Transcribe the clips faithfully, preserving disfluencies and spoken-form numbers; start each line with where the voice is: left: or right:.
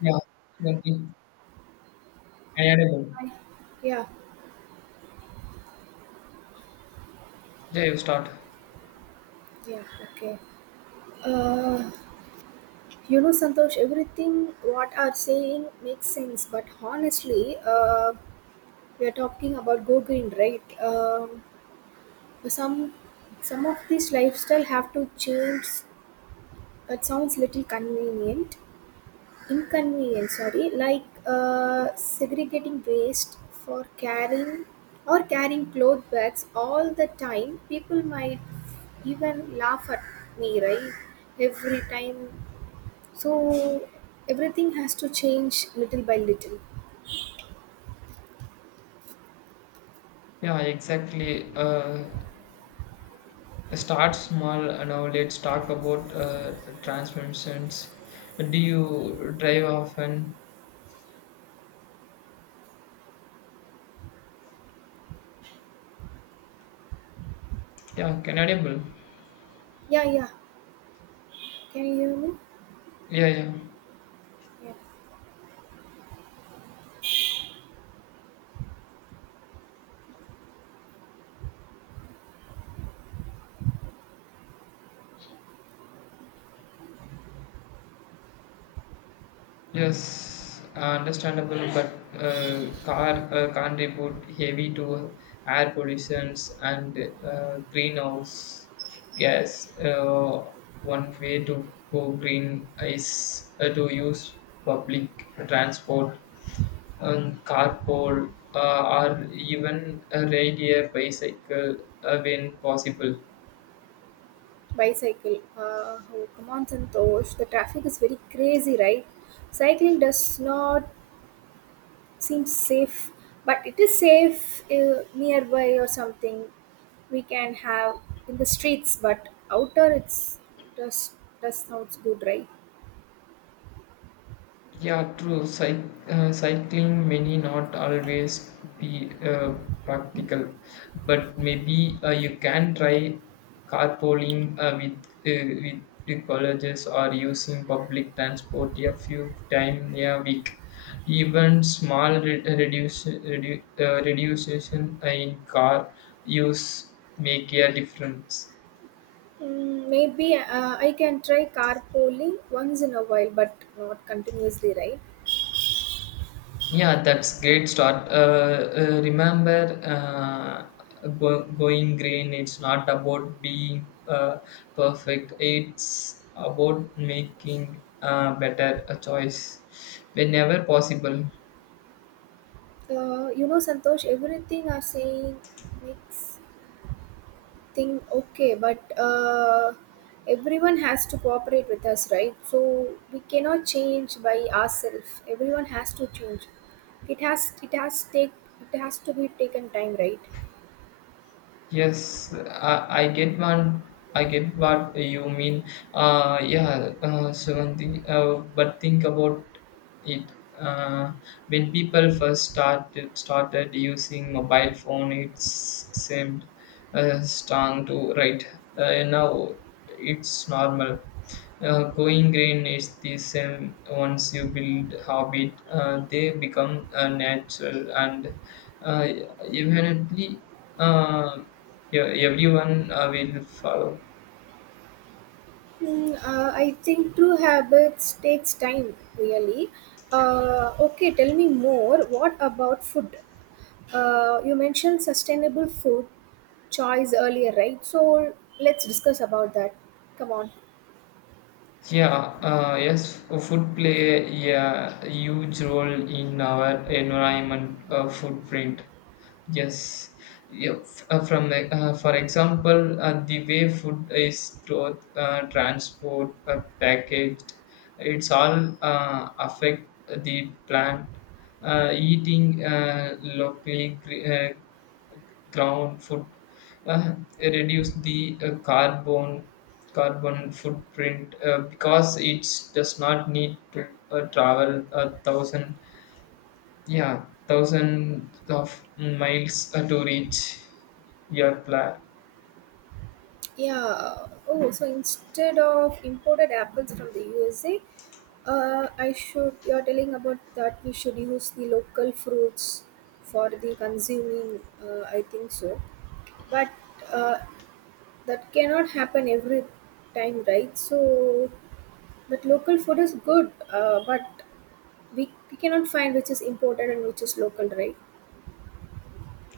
left: Yeah, absolutely. Reliable.
right: Yeah,
left: Yeah, you start.
right: yeah, okay. Uh, you know, Santosh, everything what are saying makes sense, but honestly, uh, we are talking about go green, right? Um, some some of these lifestyle have to change. That sounds little convenient, inconvenience, sorry, like uh, segregating waste for carrying or carrying cloth bags all the time. People might even laugh at me, right? Every time. So everything has to change little by little.
left: Yeah, exactly. Uh, start small. Uh, Now let's talk about uh, transmissions. Do you drive often? Yeah, Canadian.
right: Yeah, yeah. Can you hear me?
left: Yeah, yeah.
right: Yeah.
left: Yes, uh, understandable, but uh, car uh, contribute heavy to air pollutions and uh, greenhouse gas. Uh, one way to go green is uh, to use public transport, um, carpool, uh, or even a ride a bicycle uh, when possible.
right: Bicycle. Uh, oh, come on, Santosh, the traffic is very crazy, right? Cycling does not seems safe, but it is safe uh, nearby or something. We can have in the streets, but outer it's just just sounds good, right?
left: Yeah, true. Cyc- uh, cycling may not always be uh, practical, but maybe uh, you can try carpooling uh, with, uh, with the colleges or using public transport a few times a week. Even small re- reduce, redu- uh, reduction in car use make a difference.
right: Mm, maybe uh, I can try carpooling once in a while, but not continuously, right?
left: Yeah, that's great start. Uh, uh, remember, uh, go, going green. It's not about being uh, perfect. It's about making a better a choice whenever possible.
right: Uh, you know santosh, everything are saying makes think okay, but uh, everyone has to cooperate with us, right? So we cannot change by ourselves, everyone has to change. It has it has take it has to be taken time, right?
left: Yes, I, I get one. I get what you mean. Uh, yeah, uh, Suganti. Uh, but think about it. Uh, when people first started started using mobile phone, it seemed uh, strong to right. Uh, now it's normal. Uh, going green is the same. Once you build habit, uh, they become uh, natural and uh, evidently. Uh, yeah, everyone uh, will follow.
right: Hmm, uh, i think true habits takes time, really. Uh, okay, tell me more. What about food? Uh, you mentioned sustainable food choice earlier, right? So let's discuss about that. Come on.
left: Yeah, uh, yes, food play a huge role in our environment uh, footprint. Yes, yeah, f- uh, from the- uh, for example, uh, the way food is stored, uh, transport, uh, packaged, it's all uh, affect the plant. Uh, eating uh, locally cre- uh, ground foot uh, reduce the uh, carbon carbon footprint uh, because it does not need to uh, travel a thousand yeah thousands of miles uh, to reach your pla-
right: Yeah. Oh, so instead of imported apples from the U S A, uh, I should. You're telling about that we should use the local fruits for the consuming. Uh, I think so, but uh, that cannot happen every time, right? So, but local food is good, uh, but we, we cannot find which is imported and which is local, right?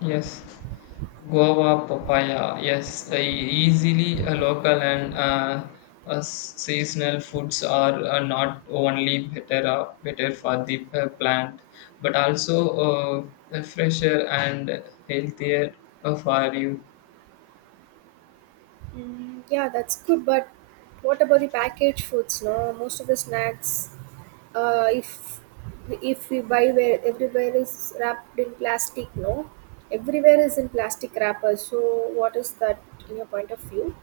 left: Yes, guava papaya. Yes, uh, easily a local and uh, uh, seasonal foods are uh, not only better uh, better for the uh, plant, but also uh, fresher and healthier uh, for you.
right: Mm, yeah, that's good, but what about the packaged foods? No, most of the snacks, uh, if if we buy, where everywhere is wrapped in plastic. No, everywhere is in plastic wrappers. So what is that in your point of view?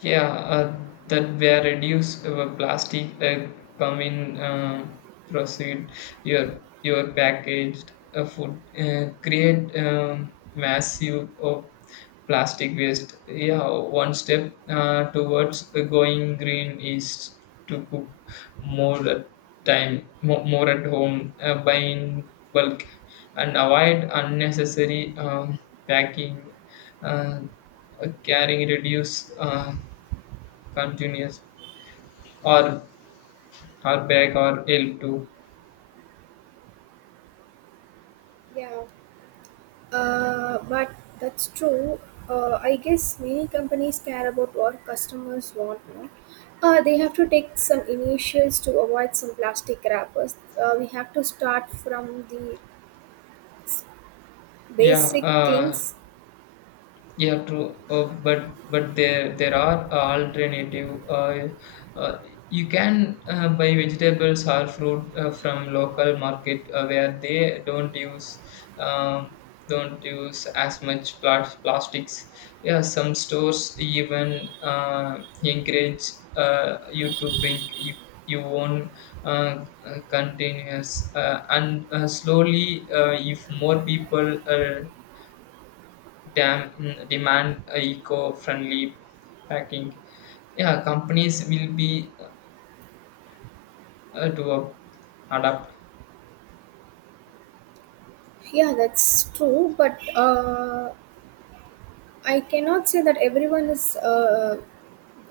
left: Yeah, uh, that were reduced uh, plastic uh, come in um proceed your your packaged uh, food uh, create um, massive of plastic waste. Yeah, one step uh, towards uh, going green is to cook more at time mo- more at home uh, buy in bulk and avoid unnecessary um, packing. Uh, uh, carrying reduce uh, continuous or hardback or e l p two.
right: Yeah. Uh, but that's true. Uh, i guess many companies care about what customers want. No, uh, they have to take some initials to avoid some plastic wrappers. Uh, we have to start from the
left: yeah
right: basic
left: uh,
right: things.
left: Yeah, true. Uh, but but there there are alternative. Uh, uh, you can uh, buy vegetables or fruit uh, from local market uh, where they don't use um, don't use as much plas- plastics. Yeah, some stores even uh, encourage uh, you to bring you, your own uh, uh, containers. Uh, and uh, slowly, uh, if more people uh, dam, mm, demand uh, eco-friendly packing. Yeah, companies will be uh, to uh, adapt.
right: Yeah, that's true, but uh, I cannot say that everyone is uh,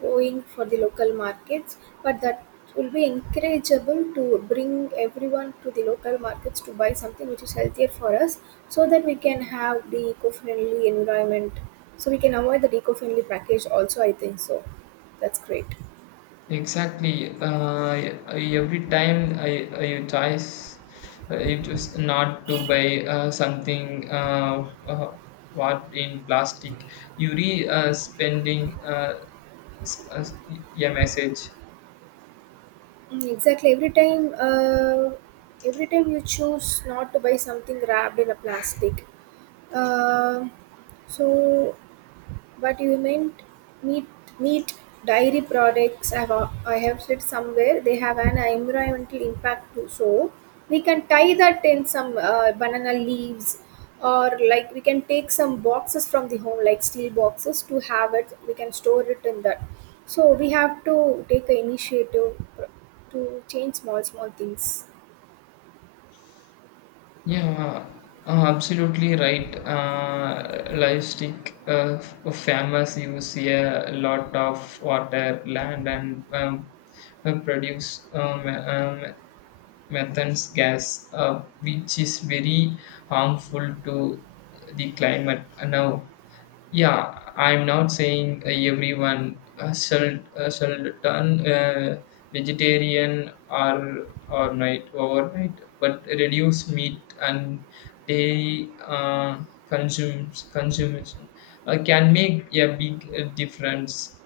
right: going for the local markets, but that will be encourageable to bring everyone to the local markets to buy something which is healthier for us, so that we can have the eco friendly environment. So we can avoid the eco friendly package, also. I think so. That's great.
left: Exactly. Uh, e-, every time I, I you choose, uh, you choose not to buy uh, something uh, uh, what in plastic, you re uh, spending uh, s- uh, a message.
right: Mm, exactly. Every time, uh, every time you choose not to buy something wrapped in a plastic, uh, so. But you meant meat, meat dairy products. I have, I have said somewhere they have an environmental impact too. So we can tie that in some uh, banana leaves, or like we can take some boxes from the home, like steel boxes, to have it. We can store it in that. So we have to take an initiative to change small small things.
left: Yeah, uh, uh, absolutely right. Uh, livestock, uh, f- farmers use a lot of water, land, and um, uh, produce um, um, methane gas, uh, which is very harmful to the climate. Now, yeah, I'm not saying uh, everyone uh, shall uh, shall turn uh, vegetarian or or night overnight, but reduce meat and dairy uh, consumes consumption uh, can make a big uh, difference.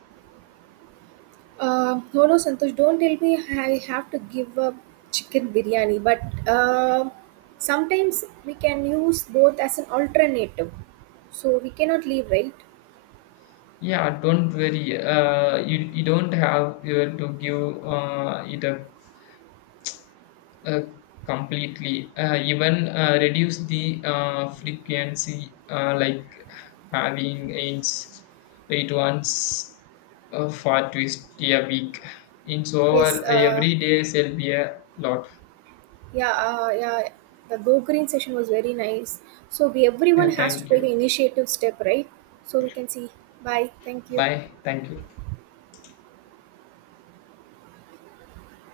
right: Uh, no, no, Santosh, don't tell me I have to give up chicken biryani, but uh, sometimes we can use both as an alternative. So we cannot leave, right?
left: Yeah, don't worry. Uh, you, you don't have uh, to give uh, it up Uh, completely. Uh, even uh, reduce the uh, frequency, uh, like having ins it once uh, for twist a week. In so
right: Yes,
left: our
right: uh,
left: every day shall be a lot.
right: yeah, uh, yeah. The Go Green session was very nice. So we, everyone
left: Yeah,
right: has to
left: thank
right: take an
left: you.
right: initiative step, right? So we can see. Bye. Thank you.
left: Bye. Thank you.